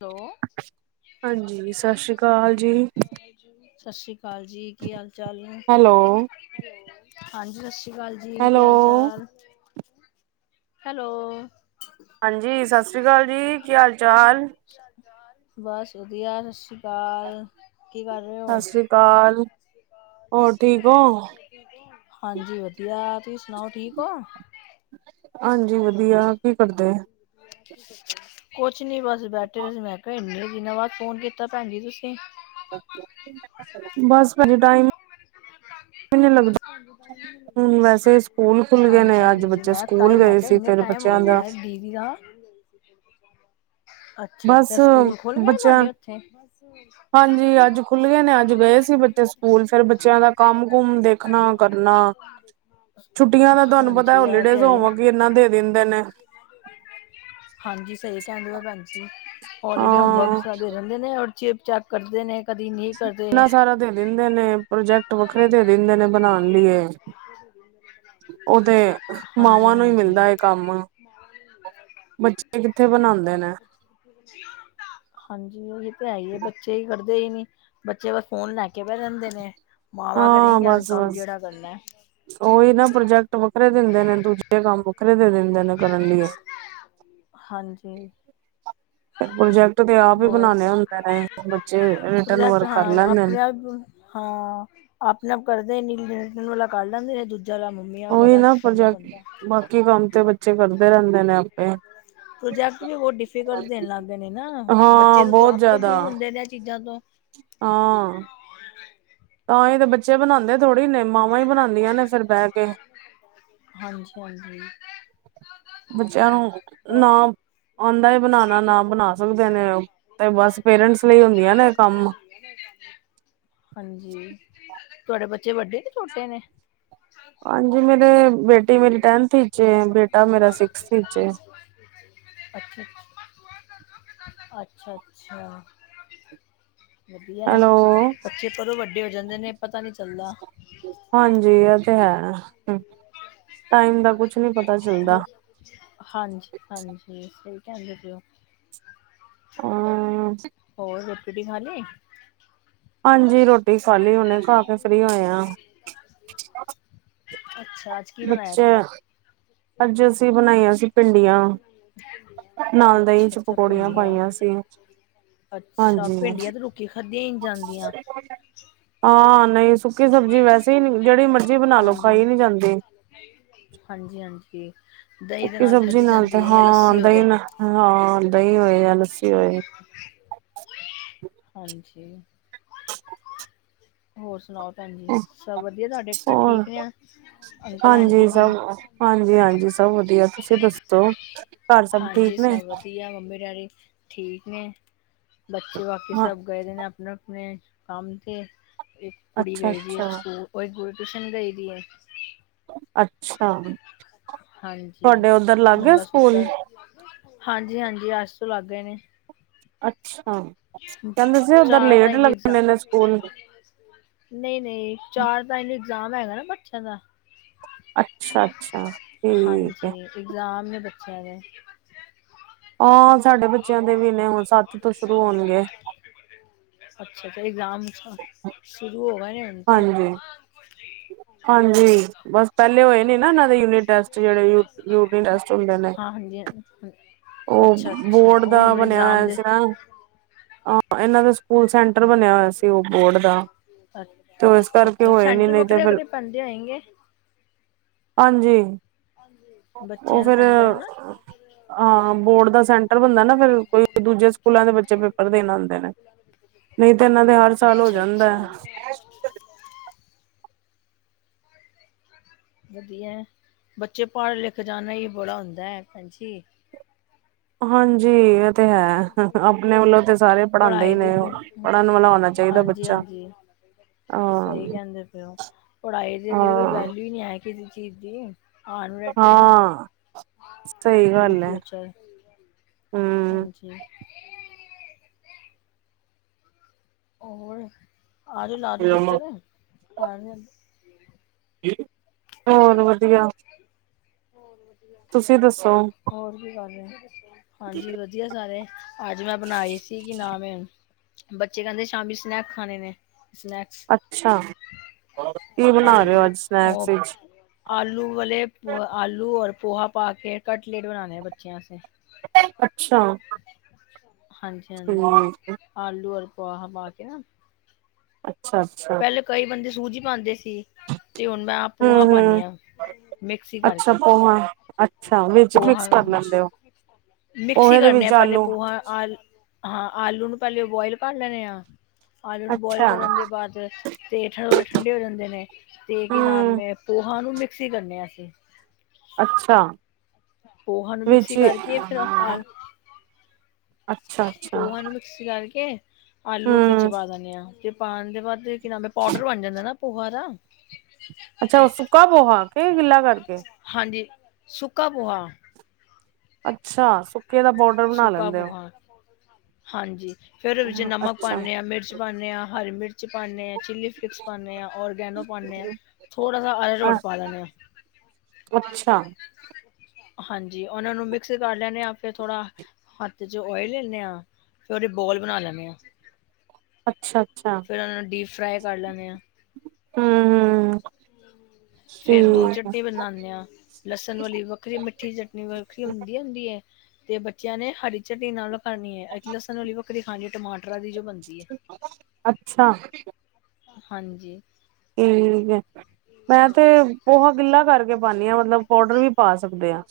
Hello, ਹਾਂਜੀ, ਸਤਿ ਸ੍ਰੀ ਅਕਾਲ ਜੀ। ‌‌‍‌ ਸਤਿ ਸ੍ਰੀ ਅਕਾਲ ਜੀ, ਕੀ ਹਾਲ ਚਾਲ ਨੇ? ਹੈਲੋ ਹਾਂਜੀ, ਸਤਿ ਸ਼੍ਰੀ ਅਕਾਲ ਜੀ। ਜੀ ਕੀ ਹੈਲੋ। ਹਾਲ ਚਾਲ? ਹੈਲੋ, ਹਾਂਜੀ, ਸਤਿ ਸ਼੍ਰੀ ਅਕਾਲ ਜੀ ਕੀ ਹਾਲ ਚਾਲ। ਬਸ ਵਧੀਆ, ਸਤਿ ਸ੍ਰੀ ਅਕਾਲ, ਕੀ ਕਰ ਰਹੇ ਓ? ਕਾਲ, ਹੋਰ ਠੀਕ ਓ? ਹਾਂਜੀ ਵਧੀਆ, ਤੁਸੀ ਸੁਣਾਓ ਠੀਕ ਓ? ਹਾਂਜੀ ਵਧੀਆ, ਕੀ ਕਰਦੇ। ਕੁਛ ਨੀ ਬਸ ਬੈਠੇ ਦੇ ਸੀ, ਮੈਂ ਕਿਹਾ ਇੰਨੇ ਦਿਨਾਂ ਬਾਅਦ ਫੋਨ ਕੀਤਾ ਭੈਣ ਜੀ ਤੁਸੀਂ। ਬਸ ਭਾਜੀ ਟਾਈਮ। [inaudible] ਹੀ ਨੀ ਲੱਗਦਾ ਹੁਣ ਵੈਸੇ ਸਕੂਲ ਖੁੱਲ ਗਏ ਨੇ ਅੱਜ ਹਾਂਜੀ-ਹਾਂਜੀ, ਬੱਚੇ ਮੈਂ ਤਾਂਈ ਸਕੂਲ ਮੈਂ। ਗਏ ਸੀ ਇੰਨਾ ਫੇਰ ਟਾਈਮ ਹੋ ਬੱਚਿਆਂ ਦਾ ਗਿਆ ਦੀਦੀ ਦਾ। ਅ ਬਸ ਅੱਛਾ-ਅੱਛਾ, ਸਕੂਲ ਖੁਲ੍ਹ ਗਏ ਬੱਚਿਆਂ ਤੁਹਾਡੇ ਉੱਥੇ? ਹਾਂਜੀ ਅੱਜ ਖੁੱਲ ਗਏ ਨੇ ਅੱਜ ਗਏ ਸੀ ਬੱਚੇ ਸਕੂਲ, ਫੇਰ ਬੱਚਿਆਂ ਦਾ ਕੰਮ ਕੁੁੰਮ ਦੇਖ ਰੱਖਣਾ ਕਰਨਾ। ਛੁੱਟੀਆਂ ਦਾ ਤੁਹਾਨੂੰ ਪਤੇ ਹਾਂਜੀ ਇਹ ਤੇ ਹੋਲੀਡੇਜ਼ ਹੈ ਹੀ ਹੈ। ਹੋਮਵਰਕ ਇਨਾ ਦੇ ਦਿੰਦੇ ਨੇ। ਹਾਂਜੀ, ਸਹੀ ਕਹਿੰਦੇ ਓ ਭੈਣ ਜੀ। ਹੋਲੀਡੇ ਹੋਮਵਰਕ ਹਾਂ ਸਾਡੇ ਜਾਂਦੇ ਨੇ ਔਰ ਚੇਪ ਚਾਪ ਕਰਦੇ ਨੇ। ਕਦੀ ਨਹੀਂ ਕਰਦੇ ਇੰਨਾ ਸਾਰਾ ਦੇ ਦਿੰਦੇ ਨੇ, ਪ੍ਰੋਜੈਕਟ ਵੱਖਰੇ ਦੇ ਦਿੰਦੇ ਨੇ ਬਣਾਣ ਲਈ ਏ। ਉਹ ਤੇ, ਮਾਵਾਂ ਹਾਂਜੀ ਨੂੰ ਹੀ ਹਾਂਜੀ ਮਿਲਦਾ ਏ ਕੰਮ। ਬੱਚੇ ਕਿੱਥੇ ਬਣਾਂਦੇ ਨੇ। ਹਾਂਜੀ, ਉਹੀ ਤਾਂ ਹੈ ਹੀ ਹੈ ਬੱਚੇ ਕਰਦੇ ਹੀ ਨੀ। ਬੱਚੇ ਬਸ ਫੋਨ ਲੈ ਕੇ ਬੈ ਜਾਂਦੇ ਨੇ। ਮਾਵਾਂ ਹਾਂ ਕਰੇਗੀਆ ਬਸ ਕੰਮ ਬਸ ਜਿਹੜਾ ਕਰਨਾ। ਉਹੀ ਨਾ ਪ੍ਰੋਜੈਕਟ ਵੱਖਰੇ ਦਿੰਦੇ ਨੇ ਦੂਜੇ ਕੰਮ ਵੱਖਰੇ ਦੇ ਦਿੰਦੇ ਨੇ ਕਰਨ ਲਈ ਏ। ਹਾਂਜੀ। ਪ੍ਰੋਜੈਕਟ ਤੇ ਆ। ਹੋਰ, ਰਿਟਰਨ ਪ੍ਰੋਜੈਕਟ ਵਰਕ ਕਰ ਹਾਂ ਲੈਂਦੇ ਆਪਣੇ ਨੇ ਆਪ। ਹਾਂ ਆਪਣੇ ਆਪ ਕਰਦੇ ਹੀ ਨਹੀਂ ਲਿਖਣ ਵਾਲਾ ਕਰ ਲੈਂਦੇ ਨੇ ਦੂਜਾ ਕੰਮ। ਮੰਮੀਆਂ ਉਹੀ ਵਗੈਰਾ ਨਾ ਕਰਨਾ ਪ੍ਰੋਜੈਕਟ ਪੈਂਦੇ। ਬਾਕੀ ਕੰਮ ਤੇ ਬੱਚੇ ਕਰਦੇ। ਰਹਿੰਦੇ ਨੇ ਆਪੇ ਪ੍ਰੋਜੈਕਟ ਵੀ ਬਹੁਤ ਡਿਫੀਕਲਟ ਦੇਣ ਲੱਗ ਗਏ ਨੇ ਨਾ, ਹਾਂ ਬੱਚੇ ਨੂੰ ਤਾਂ। ਬਹੁਤ ਕੋਈ ਜ਼ਿਆਦਾ ਦੂਰ ਹੁੰਦੇ ਨੇ ਇਹ ਚੀਜ਼ਾਂ ਤੋਂ। ਹਾਂ। ਤਾਂ ਇਹ ਤੇ ਬੱਚੇ ਬਣਾਉਂਦੇ। ਥੋੜ੍ਹੀ ਨੇ ਮਾਵਾਂ ਹੀ ਬਣਾਉਂਦੀਆਂ ਨੇ ਫਿਰ ਬਹਿ ਕੇ ਹਾਂਜੀ ਹਾਂਜੀ। ਬੱਚਿਆਂ ਨੂੰ ਹੋਰ ਨਾ। ਆਉਂਦਾ ਹੀ ਬਣਾਉਣਾ ਨਾ ਬਣਾ ਸਕਦੇ ਨੇ ਤੇ ਬਸ ਪੇਰੈਂਟਸ ਲਈ ਹੁੰਦੀਆਂ ਨੇ ਕੰਮ। ਹਾਂਜੀ ਤੁਹਾਡੇ ਬੱਚੇ ਵੱਡੇ ਕੇ ਛੋਟੇ ਨੇ? ਹਾਂਜੀ, ਮੇਰੇ ਹਾਂਜੀ ਬੇਟੀ ਮੇਰੀ ਟੈਨਥ ਚ ਏ ਬੇਟਾ ਮੇਰਾ ਸਿਕਸਥ ਵਿਚ ਏ। ਅਛਾ ਅੱਛਾ ਅੱਛਾ। ਵਧੀਆ, ਹੈਲੋ ਬੱਚੇ ਕਦੋਂ ਵੱਡੇ ਹੋ ਜਾਂਦੇ ਨੇ ਪਤਾ ਨੀ ਚੱਲਦਾ। ਹਾਂਜੀ ਇਹ ਤੇ ਹੈ, ਟਾਈਮ ਦਾ ਕੁਛ ਨੀ ਪਤਾ ਚੱਲਦਾ। ਹੋ ਹਾਂਜੀ ਹਾਂਜੀ ਸਹੀ ਕਹਿੰਦੇ ਪਏ ਹੋ। ਹਾਂ। ਹੋਰ, ਰੋਟੀ ਰੂਟੀ ਖਾ ਲਈ? ਹਾਂਜੀ ਰੋਟੀ ਖਾਲੀ, ਹੁਨੇ ਖਾ ਕੇ ਫ੍ਰਰੀ ਹੋਏ ਆ। ਅੱਛਾ। ਕੀ ਬਣਾਇਆ ਬੱਚੇ। ਅੱਜ ਅਸੀਂ ਬਣਾਈਆਂ ਸੀ ਭਿੰਡੀਆਂ, ਨਾਲ ਦਹੀਂ ਅੱਛਾ ਚ ਅੱਛਾ ਪਕੌੜੀਆਂ ਭਿੰਡੀਆਂ ਪਾਈਆਂ ਸੀ। ਅੱਛਾ ਹਾਂਜੀ ਭਿੰਡੀਆਂ ਤੇ ਰੁਖੀਆਂ ਖਾਦੀਆਂ ਹੀ ਨਹੀਂ ਜਾਂਦੀਆਂ। ਹਾਂ, ਨਹੀਂ ਸੁੱਕੀ ਸਬਜ਼ੀ ਵੈਸੇ ਈ ਜਿਹੜੀ ਮਰਜ਼ੀ ਬਣਾ ਲੋ ਹਾਂਜੀ, ਖਾਈ ਨੀ ਜਾਂਦੀ। ਹਾਂਜੀ ਹਾਂਜੀ। ਦਹੀਂ ਦੇ ਸੁੱਕੀ ਸਬਜ਼ੀ ਖਾਧੀ ਨਾਲ ਤੇ ਜਾਂਦੀ ਹੈ ਜਾਂ ਹਾਂ ਲੱਸੀ ਉਹਦੇ। ਦਹੀਂ ਨਾਲ ਹਾਂ ਦਹੀਂ ਹੋਏ ਜਾਂ ਲੱਸੀ ਹੋਏ। ਹਾਂਜੀ। ਹੋਰ ਸੁਣਾਓ ਭੈਣ ਜੀ, ਸਭ ਵਧੀਆ ਤੁਹਾਡੇ ਘਰ ਹੋਰ ਠੀਕ ਰਿਹਾ ਅੰਕਲ ਆਂਟੀ ਹਾਂਜੀ ਸਭ ਜੀ? ਹਾਂਜੀ, ਹਾਂਜੀ ਸਭ ਵਧੀਆ ਤੁਸੀਂ ਦੱਸੋ? ਘਰ ਸਭ ਠੀਕ ਹਾਂਜੀ, ਨੇ ਸਭ ਵਧੀਆ ਮੰਮੀ ਡੈਡੀ ਠੀਕ ਨੇ। ਬੱਚੇ ਬਾਾਕੀ ਹਾਂ ਸਭ ਗਏ ਦੇ ਨੇ, ਆਪਣੇ ਆਪਣੇ ਕੰਮ ਤੇੇ। ਇੱਕ ਕੁੜੀ ਅੱਛਾ ਗਈ ਦੀ ਏ ਅੱਛਾ ਸਕੂਲ ਗੁਰ ਟਿਊਸ਼ਨ ਗਈ ਦੀਏ ਹੈ। ਅੱਛਾ ਹਾਂਜੀ। ਤੁਹਾਡੇ ਉੱਧਰ ਲਾਗ ਗਏ ਮੁੰਡਾ ਸੁੱਤਾ ਸਕੂਲ ਹਾਂਜੀ, ਹਾਂਜੀ ਅਜ ਤੋਂ ਲਾਗ ਗਏ ਨੇ। ਅੱਛਾ ਕਹਿੰਦੇ ਸੀ, ਉੱਧਰ ਚਾਰ ਲੇਟ ਤਾਈ ਨੂੰ ਲੱਗਣੇ ਇਗਜ਼ਾਮ ਨੇ ਸਕੂਲ। ਨਹੀਂ ਨਹੀਂ ਚਾਰ ਦਾ ਇਹਨਾਂ ਦਾ ਇਗਜ਼ਾਮ ਹੈਗਾ ਨਾ ਬੱਚਿਆਂ ਦਾ। ਅੱਛਾ ਅੱਛਾ ਠੀਕ ਹੈ। ਹਾਂਜੀ ਇਗਜ਼ਾਮ ਮੈਂ ਬੱਚਿਆਂ ਦੇ। ਹਾਂ ਸਾਡੇ ਬੱਚਿਆਂ ਦੇ ਵੀ ਨੇ ਹੁਣ ਸੱਤ ਤੋਂ ਸ਼ੁਰੂ ਸ਼ਾਮ ਜ ਹੋਣਗੇ ਲਵੋ ਪੇਪਰੇ [unintelligible] ਅੱਛਾ ਤਾਂ ਇਗਜ਼ਾਮ ਸ਼ੁਰੂ ਹੋ ਗਏ ਨੇ ਹੁਣ ਤੇ। ਹਾਂਜੀ ਹਾਂਜੀ ਬਸ ਪਹਿਲੇ ਹੋਏ ਨਹੀਂ ਨਾ ਉਹਨਾਂ ਦੇ ਯੂਨਿਟ ਟੈਸਟ ਜਿਹੜੇ ਯੂਨਿਟ ਟੈਸਟ ਹੁੰਦੇ ਨੇ। ਹਾਂ ਹਾਂਜੀ ਉਹ ਅੱਛਾ ਅੱਛਾ। ਬੋਰਡ ਉਹ ਦਾ ਹੁਣ ਬਣਿਆ ਇਗਜ਼ਾਮ ਹੋਇਆ ਦੇ ਸੀ ਨਾ। ਅਛਾ ਇਹਨਾਂ ਦੇ ਸਕੂਲ ਸੈਂਟਰ ਬਣਿਆ ਹੋਇਆ ਸੀ ਉਹ ਬੋਰਡ ਦਾ ਅੱ ਤੇ ਉਹ ਇਸ ਅੱਛਾ ਕਰਕੇ ਅੱਛਾ ਹੋਏ ਨੀ ਸੈਂਟਰ ਨਹੀਂ ਤੇ ਵੱਖਰੇ ਫਿਰ ਵੱਖਰੇ ਪੈਂਦੇ ਹੋਏਗੇ। ਹਾਂਜੀ ਉਹ ਬੱਚਿਆਂ ਦੇ ਫਿਰ ਸੈਂਟਰ ਹਨਾ ਹਾਂ ਬੋਰਡ ਦਾ ਸੈਂਟਰ ਬਣਦਾ ਨਾ ਫੇਰ ਕੋਈ ਦੂਜੇ ਸਕੂਲਾਂ ਦੇ ਬੱਚੇ ਪੇਪਰ ਦੇਣ ਆਉਂਦੇ ਨੇ ਅੱਛਾ ਅੱਛਾ। ਹਦਾ। [unintelligible] [inaudible] ਵਧੀਆ ਬੱਚੇ ਪੜ ਲਿਖ ਜਾਣ ਹੀ ਬੜਾ ਹੁੰਦਾ ਹੈ ਭੈਣ ਜੀ। ਹਾਂਜੀ ਇਹ ਤੇ ਹੈ ਆਪਣੇ ਵੱਲੋਂ ਤੇ ਸਾਰੇ ਪੜ੍ਹਾਉਂਦੇ ਹੀ ਪੜ੍ਹਾਈ ਦੀ ਨੇ ਪੜ੍ਹਨ ਵਾਲਾ ਹੋਣਾ ਚਾਹੀਦਾ ਹਾਂਜੀ ਬੱਚਾ ਹਾਂਜੀ ਸਹੀ ਹਾਂ ਕਹਿੰਦੇ ਪਏ ਹੋ ਪੜ੍ਹਾਈ ਦੇ ਅੱਗੇ ਕੋਈ ਹਾਂ ਵੈਲਯੁ ਨਹੀ ਹੈ ਕਿਸੇ ਚੀਜ਼ ਦੀ ਆਂਨ ਵਾਲਾ ਟਾਈਮ ਹਾਂ ਸਹੀ ਇਨ ਗੱਲ ਹੈ ਫਿਊਚਰ‌ ਹਮ ਹਾਂਜੀ। ਹੋਰ ਆਜੋ ਲਾਜੋ ਚੱਕਰ ਹੋਰ ਵਧੀਆ ਹੋਰ ਵਧੀਆ ਤੁਸੀਂ ਦੱਸੋ ਹੋਰ ਕੀ ਕਰ ਰਹੇ ਹਾਂਜੀ ਵਧੀਆ ਸਾਰੇ ਅੱਜ ਮੈਂ ਬਣਾਈ ਸੀ ਕਿ ਨਾ ਏ ਬੱਚੇ ਕਹਿੰਦੇ ਸ਼ਾਮੀ ਸਨੈਕਸ ਖਾਣੇ ਨੇ ਸਨੈਕ ਅੱਛਾ ਕੀ ਬਣਾ ਰਹੇ ਹੋ ਹਾਂਜੀ ਅੱਜ ਉਹ ਸਨੈਕਸ ਵਿੱਚ ਆਲੂ ਵਾਲੇ ਆਲੂ ਔਰ ਪੋਹਾ ਪਾ ਕੇ ਕਟਲੇਟ ਬਣਾਉਣੇ ਆ ਬੱਚਿਆ ਆਸਤੇ ਅੱਛਾ। ਹਾਂਜੀ, ਹਾਂਜੀ ਠੀਕ ਆਲੂ ਔਰ ਪੋਹਾ ਪਾ ਕੇ ਨਾ ਅੱਛਾ, ਅੱਛਾ। ਪਹਿਲੇ ਕਈ ਬੰਦੇ ਸੂਜੀ ਪਾਉਂਦੇ ਸੀ ਤੇ ਹੁਣ ਮੈਂ ਹੂੰ ਪੋਹਾ ਪਾਉਂਦੀ ਹੂੰ ਹਾਂ। ਮਿਕਸੀ ਅੱਛਾ ਕਰਕੇ ਪੋਹਾ ਅੱਛਾ ਵਿੱਚ ਮਿਕਸ ਪੋਹਾ ਕਰ ਨੂੰ ਲੈਂਦੇ ਹੋ ਮਿਕਸੀ ਪੋਹੇ ਦੇ ਕਰਨੇ ਆ ਵਿੱਚ ਪਹਿਲੇ ਆਲੂ ਪੋਹਾ ਹਾਂ ਆਲੂ ਨੂੰ ਪਹਿਲੇ ਬੋਆਇਲ ਕਰ ਲੈਣੇ ਆ ਆਲੂ ਨੂੰ ਬੋਇਲ ਅੱਛਾ ਕਰਨ ਦੇ ਬਾਅਦ ਤੇ ਠੰਡੇ ਹੋ ਜਾਂਦੇ ਨੇ ਤੇ ਕੀ ਨਾਮ ਹੂੰ ਅ ਪੋਹਾ ਨੂੰ ਮਿਕਸੀ ਕਰਨੇ ਆ ਅਸੀਂ ਅੱਛਾ। ਪੋਹਾ ਨੂੰ ਵਿੱਚ ਮਿਕਸੀ ਹੀ, ਕਰਕੇ ਫਿਰ ਆਪਾ ਅੱਛਾ ਅੱਛਾ ਮਿਕਸ ਕਰਕੇ ਆਲੂ ਵਿਚ ਹੂੰ ਪਾ ਦੇਣੇ ਆ ਤੇ ਪਾਉਣ ਦੇ ਬਾਅਦ ਕੀ ਨਾਮ ਏ ਪਾਊਡਰ ਬਣ ਜਾਂਦਾ ਨਾ ਪੋਹਾ ਦਾ ਅੱਛਾ ਸੁੱਕਾ ਪੋਹਾ ਕੇ ਗੀਲਾ ਕਰਕੇ ਹਾਂਜੀ ਸੁੱਕਾ ਪੋਹਾ ਅੱਛਾ ਸੁੱਕੇ ਦਾ ਪੋਡਰ ਬਣਾ ਸੁੱਕਾ ਲੈਂਦੇ ਹੋ। ਪੋਹਾ ਹਾਂਜੀ ਫੇਰ ਉਹਦੇ ਵਿੱਚ ਹੋ ਨਮਕ ਅੱਛਾ ਪਾਉਂਦੇ ਹਾਂ ਮਿਰਚ ਪਾਉਦੇ ਹਾਂ ਹਰੀ ਮਿਰਚ ਪਾਦੇ ਹਾਂ ਚਿੱਲੀ ਫਲੇਕਸ ਪਾਉਂਦੇ ਹਾਂ ਔਰਗੈਨੋ ਪਾਉਂਦੇ ਆ ਅ ਥੋੜਾ ਜਾ ਅਰਾਰੋਟ ਪਾ ਲੈਂਦੇ ਹਾਂ। ਅੱਛਾ। ਹਾਂਜੀ ਉਹਨਾਂ ਨੂੰ ਮਿਕਸ ਕਰ ਲੈਣੇ ਹਾਂ ਫਿਰ ਥੋੜ੍ਹਾ ਹੱਥ ਚ ਓਇਲ ਲੈਂਦੇ ਹਾਂ ਫਿਰ ਉਹਦੇ ਬੋਲ ਬਣਾ ਲੈਂਦੇ ਹਾਂ ਅੱਛਾ, ਅੱਛਾ ਹਮ ਉਹਨਾਂ ਨੂੰ ਡੀਪ ਫਰਾਈ ਕਰ ਲੈਨੇ ਆ। ਹਮ। ਫਿਰ ਦੋ ਚਟਨੀ ਬਣਾਉਂਦੇ ਹਾਂ। ਲਸਣ ਵਾਲੀ ਵੱਖਰੀ ਮਿੱਠੀ ਚਟਨੀ ਵੱਖਰੀ ਹੁੰਦੀ ਹੈ। ਤੇ ਬੱਚਿਆਂ ਨੇ ਹਰੀ ਚਟਨੀ ਨਾਲ ਖਾਣੀ ਹੈ, ਲਸਨ ਵਾਲੀ ਵੱਕਰੀ ਖਾਣੀ ਟਮਾਟਰਾਂ ਦੀ ਜੋ ਬਣਦੀ ਏ। ਅੱਛਾ ਹਾਂਜੀ ਠੀਹੈ ਹੈ ਮੈਂ ਤੇ ਪੋਹਾ ਗਿੱਲਾ ਕਰਕੇ ਪਾਦੀ ਹਾਂ ਮਤਲਬ ਪਾੋਡਰ ਵੀ ਪਾ ਸਕਦੇ ਹਾਂ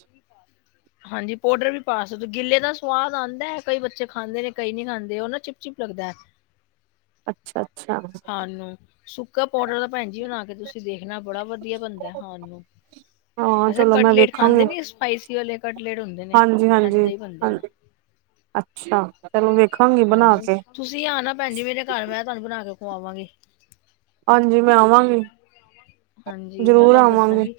ਹਾਂਜੀ ਪਾੋਡਰ ਵੀ ਪਾ ਸਕਦੇ ਗਿੱਲੇ ਦਾ ਸਵਾਦ ਆਉਂਦਾ ਹੈ ਕਈ ਬੱਚੇ ਖਾਂਦੇ ਨੇ ਕਈ ਨੀ ਖਾਂਦੇ ਉਹ ਨਾ ਚਿਪ ਚਿਪ ਲੱਗਦਾ ਅੱਛਾ ਅੱਛਾ ਹਾਨੁ ਸੁੱਕਾ ਪਾਊਡਰ ਤਾਂ ਭੈਣ ਜੀ ਬਣਾ ਕੇ ਤੁਸੀਂ ਦੇਖਣਾ ਬੜਾ ਵਧੀਆ ਬਣਦਾ ਹਾਨੁ ਹਾਂ ਅਸ਼ਾ ਚਲੋ ਮੈਂ ਕਟਲੇਟ ਖਾਂਦੇ ਨੀ ਸਪਾਈਸੀ ਵਾਲੇ ਕਟਲੇਟ ਹੁੰਦੇ ਨੇ ਹਾਂਜੀ ਹਾਂਜੀ ਏਦਾਂ ਹੀ ਬਣਦਾ ਹੈ। ਅੱਛਾ ਚਲੋ ਵੇਖਾਂਗੀ ਬਣਾ ਹਾਂਜੀ ਕੇ ਤੁਸੀਂ ਆਣਾ ਭੈਣੀ ਮੇਰੇ ਘਰ ਮੈਂ ਤੁਹਾਨੂੰ ਬਣਾ ਕੇ ਖਵਾਵਾਂਗੀ ਹਾਂਜੀ ਮੈਂ ਆਵਾਂਗੀ ਹਾਂਜੀ ਮੈਂ ਜ਼ਰੂਰ ਤੁਹਾਨੂੰ ਆਵਾਂਗੇ ਦੱਸਾਂਗੀ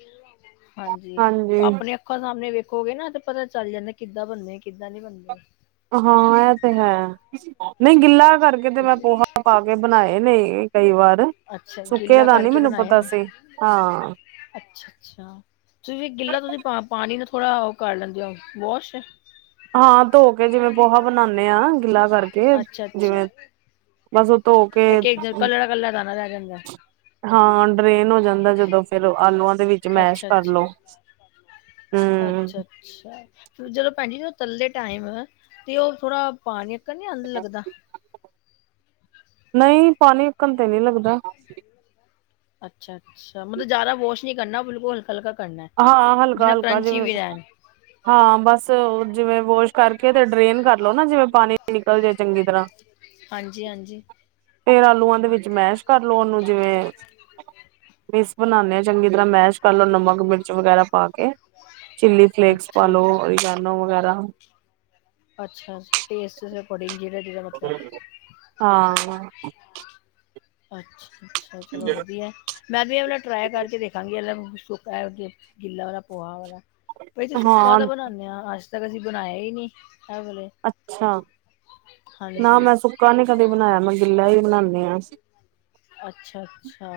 ਹਾਂਜੀ ਆਪਣੇ ਅੱਖਾ ਸਾਹਮਣੇ ਵੇਖੋਗੇ ਨਾ ਤੇ ਪਤਾ ਚੱਲ ਜਾਂਦਾ ਕਿੱਦਾਂ ਬਣਨਦੇ ਕਿੱਦਾਂ ਨਹੀ ਬਣਦੇ ਹਾਂ ਇਹ ਤੇ ਹੈ। ਨਹੀਂ ਗਿੱਲਾ ਕਰਕੇ ਤੇ ਮੈਂ ਇਸ- ਪੋਹਾ ਪਾ ਕੇ ਬਨਾਏ ਨੇ ਕਈ ਵਾਰ। ਅੱਛਾ ਸੁੱਕੇ ਗਿੱਲਾ ਦਾ ਨੀ ਕਰਕੇ ਮੈਨੂੰ ਬਣਾਏ ਪਤਾ ਨੇ ਸੀ ਹਾਂ। ਅੱਛਾ ਅੱਛਾ। ਤੁਸੀਂ ਵੀ ਗਿੱਲਾ ਤੁਸੀਂ ਪਾ ਪਾਣੀ ਨੂੰ ਥੋੜਾ ਉਹ ਕਰ ਲੈਂਦੇ ਹੋ ਵਾਸ਼। ਹਾਂ ਹਾਂ ਧੋ ਕੇ ਜਿਵੇਂ ਪੋਹਾ ਬਨਾਨੇ ਹਾਂ ਗਿੱਲਾ ਕਰਕੇ ਅੱਛਾ ਜਿਵੇਂ ਅੱਛਾ ਬਸ- ਦੋ ਕੇ- ਇੱਕ ਇੱਕ ਕੱਲੜਾ ਕੱਲਾ ਦਾਣਾ ਰਹਿ ਜਾਂਦਾ ਹਾਂ ਡਰੇਨ ਹੋ ਜਾਂਦਾ ਜਦੋਂ ਫਿਰ ਆਲੂਆਂ ਦੇ ਵਿੱਚ ਮੈਸ਼ ਅੱਛਾ ਕਰ ਲੋ। ਅੱਛਾ ਅੱਛਾ ਅੱਛਾ ਜਦੋਂ ਭੈਣਜੀ ਜਦੋ ਤੱਲਦੇ ਟਾਈਮ ਤੇ ਉਹ ਥੋੜਾ ਪਾਣੀ ਵਕਾਨ ਆੰ ਲੱਗਦਾ। ਨਹੀਂ ਪਾਨੀ ਵਕਨ ਤੇ ਨਹੀ ਲੱਗਦਾ। ਅੱਛਾ ਅੱਛਾ ਮਤਲਬ ਜ਼ਿਆਦਾ ਵਾਸ਼ ਨੀ ਕਰਨਾ ਬਿਲਕੁਲ ਹਲਕਾ ਹਲਕਾ ਕਰਨਾ ਹਾਂ ਹਲਕਾ ਜਿਨਾ ਹਲਕਾ ਕਰੰਚੀ ਜਿਵੇ ਵੀ ਰਹਿਣ ਹਾਂ ਬਸ ਜਿਵੇਂ ਵੋਸ਼ ਕਰਕੇ ਤੇ ਡਰੇਨ ਕਰ ਲਓ ਨਾ ਜਿਵੇਂ ਪਾਣੀ ਨਿਕਲ ਜੇ ਚੰਗੀ ਤਰ੍ਹਾਂ ਹਾਂਜੀ ਹਾਂਜੀ ਫੇਰ ਆਲੂਆਂ ਦੇ ਵਿੱਚ ਮੈਸ਼ ਕਰਲੋ ਉਹਨੂੰ ਜਿਵੇਂ ਮਿਸ ਬਣਾਨੇ ਆ ਚੰਗੀ ਤਰ੍ਹਾਂ ਮੈਸ਼ ਕਰ ਲੋਓ ਨਮਕ ਚ ਵਗੈਰਾ ਪਾ ਕੇ ਚਿੱਲੀ ਫਲੇਕਸ ਅੱਛਾ ਪਾਲੋ ੳਰਿਗੇਨੋ ਵਗੈਰਾ। ਅੱਛਾ ਟੇਸਟ ਦੇ ਅਕੋਰਡਿੰਗ ਜਿਵੇ ਹਾਂ। ਅੱਛਾ ਅੱਛਾ ਚਲੋ ਵਧੀਆ। ਮੈਂ ਵੀ ਐ ਵਾਲਾ ਟਰਾਈ ਕਰਕੇ ਵੇਖਾਂਗੀ ਸੁੱਕਾ ਏ ਕੇ ਗਿੱਲਾ ਵਾਲਾ ਪੋਹਾ ਵਾਲਾ। ਵੇਸੇ ਸੁੱਕਾ ਹਾਂ ਤਾਂ ਬਨਾਨੇ ਆਾਂ ਅੱਜ ਤੱਕ ਅਸੀਂ ਬਨਾਇਆ ਹੀ ਨਹੀ ਐ ਵਾਲੇ। ਅੱਛਾ ਨਾ ਹਾਂਜੀ ਮੈਂ ਸੁੱਕਾ ਨੀ ਕਦਿ ਬਨਾਯਾ ਮੈਂ ਗਿੱਲਾ ਹੀ ਬਨਾਨੀ ਹਾਂ। ਅੱਛਾ ਅੱਛਾ।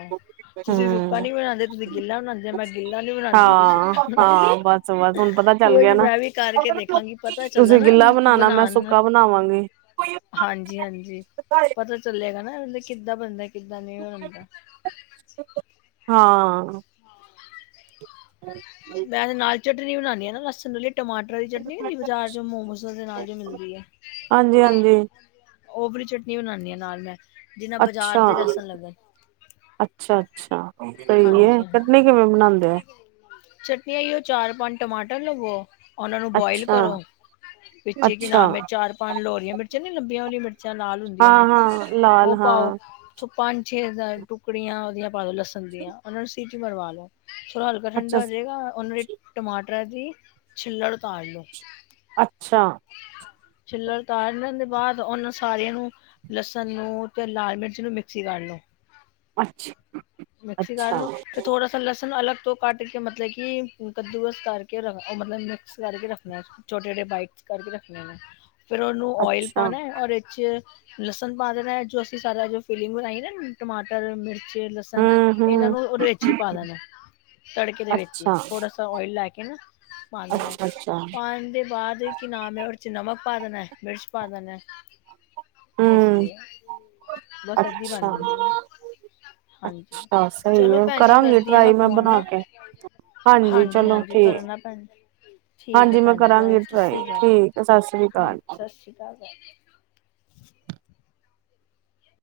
ਤੁਸੀਂ ਹਮ ਸੁੱਕਾ ਨੀ ਬਣਾਦੇ ਤੁਸੀਂ ਗਿੱਲਾ ਬਣਾਉਂਦੇ ਮੈਂ ਗਿੱਲਾ ਨੀ ਬਣਾਉਂਦੀ ਤੁਸੀਂ ਹਾਂ ਸੁੱਕਾ ਬਸ ਬਸ ਹਾਂ। ਹੁਣ ਪਤਾ ਚੱਲ ਕੋਈ ਗਿਆ ਨੀ ਨਾ ਮੈਂ ਵੀ ਕਰਕੇ ਦੇਖਾਂਗੀ ਪਤਾ ਚੱਲਦਾ ਤੁਸੀਂ ਨਾ ਗਿੱਲਾ ਬਣਾਉਣਾ ਮੈਂ ਬਣਾਉਣ ਸੁੱਕਾ ਬਣਾਵਾਂਗੀ ਹਾਂਜੀ ਹਾਂਜੀ ਪ ਪਤਾ ਚਲੇਗਾ ਨਾ ਕਿੱਦਾਂ ਬਣਦਾ ਕਿੱਦਾਂ ਨਹੀਂ ਬਣਦਾ। ਹਾਂ। ਮੈਂ ਤੇ ਨਾਲ ਚਟਨੀ ਬਣਾਨੀ ਆ ਨਾ ਲਸਣ ਆਲੀ। ਟਮਾਟਰਾਂ ਦੀ ਚਟਨੀ ਨੀ ਮਿਲਦੀ ਬਾਜ਼ਾਰ ਚ ਜੇ ਮੋਮੋਸ ਦੇ ਨਾਲ ਜੋ ਮਿਲਦੀ ਏ। ਹਾਂਜੀ ਹਾਂਜੀ। ਓਵਰੀ ਚਟਨੀ ਬਣਾਨੀ ਆਾਂ ਨਾਲ ਮੈਂ। ਜਿਨਾ ਅੱਛਾ ਬਾਜ਼ਾਰ ਦੇ ਲਸਣ ਲੱਗਣ ਅੱਛਾ ਅੱਛਾ। ਸਹੀ ਏ ਚਟਨੀ ਕਿਵੇਂ ਬਣਾਨਦੇ ਔ। ਚਟਨੀ ਐਈ ਉਹ ਚਾਰ ਪੰਜ ਟਮਾਟਰ ਲਵੋ। ਉਹਨਾਂ ਨੂੰ ਬੋਇਲ ਅੱਛਾ ਕਰੋ ਵਿਚੇ ਕੀ ਅੱਛਾ ਨਾਮ ਏ ਚਾਰ ਪੰਜ ਲੋਰੀਆਂ ਮਿਰਚਾਂ ਨੀ ਲੰਬੀਆਂ ਵਾਲੀਆਂ ਮਿਰ ਮੀਰਚਾਂ ਨਾਲ ਹੁੰਦੀਆਂ ਹਾਂ ਨੇ ਹਾਂ ਲਾਲ ਉਹ ਹਾਂ ਪਾਓ। ਛ ਪੰਜ ਛੇ ਸਤ ਟੁਕੜੀਆਂ ਉਹਦੀਆਂ ਪਾ ਲੋ ਲਸਣ ਦੀਆਂ ਉਹਨਾਂ ਨੂੰ ਸੀਟੀ ਮਰਵਾ ਲੋ। ਥੋਡਾ ਹਲਕਾ ਅੱਛਾ ਠੰਢਾ ਹੋ ਜਾਏਗਾ ਉਹਨਾਂ ਦੇ ਟਮਾਟਰਾਂ ਦੀ ਛਿੱਲੜ ਉਤਾਰ ਲਓ। ਅੱਛਾ। ਛੀਲਰ ਉਤਾਰਨ ਦੇ ਬਾਅਦ ਉਹਨਾਂ ਸਾਰਿਆਂ ਨੂੰ ਲਸਣ ਨੂੰ ਤੇ ਲਾਲ ਮਿਰਚ ਨੂੰ ਮਿਕਸੀ ਕਰ ਲੋ। ਅੱਛਾ ਮਿਕਸੀ ਅੱਛਾ ਕਰਲੋ ਤੇ ਥੋੜਾ ਲਸੁਨ ਅਲਗ ਤੋਂ ਕਟ ਕੇ ਮਤਲਬ ਕੀ ਕੱਦੂਕਸ ਕਰਕੇ ਰ ਮਤਲਬ ਮਿਕ੍ਸ ਕਰਕੇ ਰੱਖਣੇ। ਛੋਟੇ ਛੇਟੇ ਬਾਈਟਸ ਕਰਕੇ ਰੱਖਣੇ ਨੇ ਫਿਰ ਉਹਨੂੰ ਓਇਲ ਅੱਛਾ ਪਾਣਾ ਹੈ ਓਥੇ ਚ ਲਸਣ ਪਾ ਦੇਣਾ ਹੈ ਜੋ ਅਸੀਂ ਸਾਰਾ ਏ ਫੀਲਿੰਗ ਬਣਾਇ ਏ ਨਾ ਟਮਾਟਰ ਮਿਰਚ ਲਸਣ ਹਮ ਇਹਨਾਂ ਹਮ ਨੂੰ ਉਹਦੇ ਵਿੱਚ ਹੀ ਪਾ ਦੇਣਾ। ਤੜਕੇ ਦੇ ਵਿੱਚ ਹੀ ਅੱਛਾ ਥੋੜਾ ਸ ਓਇਲ ਲੈ ਕੇ ਨਾ ਪਾ ਦੇਣਾ ਅੱਛਾ ਅੱਛਾ ਪਾਣ ਦੇ ਬਾਅਦ ਕੀ ਨਾਮ ਹੈ ਉਹਦੇ ਚ ਨਮਕ ਪਾ ਦੇਣਾ ਮਿਰਚ ਪਾ ਦੇਣਾ ਇਸ ਹਮ ਲਈ ਬਸ ਅਧੀ ਬਣ ਅੱਛਾ ਜਾਂਦੀ ਆ ਹਾਂਜੀ ਅੱਛਾ ਸਹੀ ਚਲੋ ਹੈ ਭੈਣ ਜੀ ਕਰਾਂਗੀ ਕਰਦੀ ਹਾਂ ਮੈਂ ਟਰਾਈ ਫੋਨ ਬਣਾ ਨਾ ਕੇ ਹਾਂਜੀ ਚਲੋ ਹਾਂਜੀ ਠੀਕ ਕਰਨਾ ਪੈਣ ਠੀਕ ਹੈ ਹਾਂਜੀ ਮੈਂ ਭੈਣ ਜੀ ਭਾ ਕਰਾਂਗੀ ਸਤਿ ਟਰਾਈ ਸ੍ਰੀ ਅਕਾਲ ਠੀਕ ਹੈ ਸਤਿ ਸ੍ਰੀ ਅਕਾਲ ਹਾਂ ਸਤਿ ਸ਼੍ਰੀ ਅਕਾਲ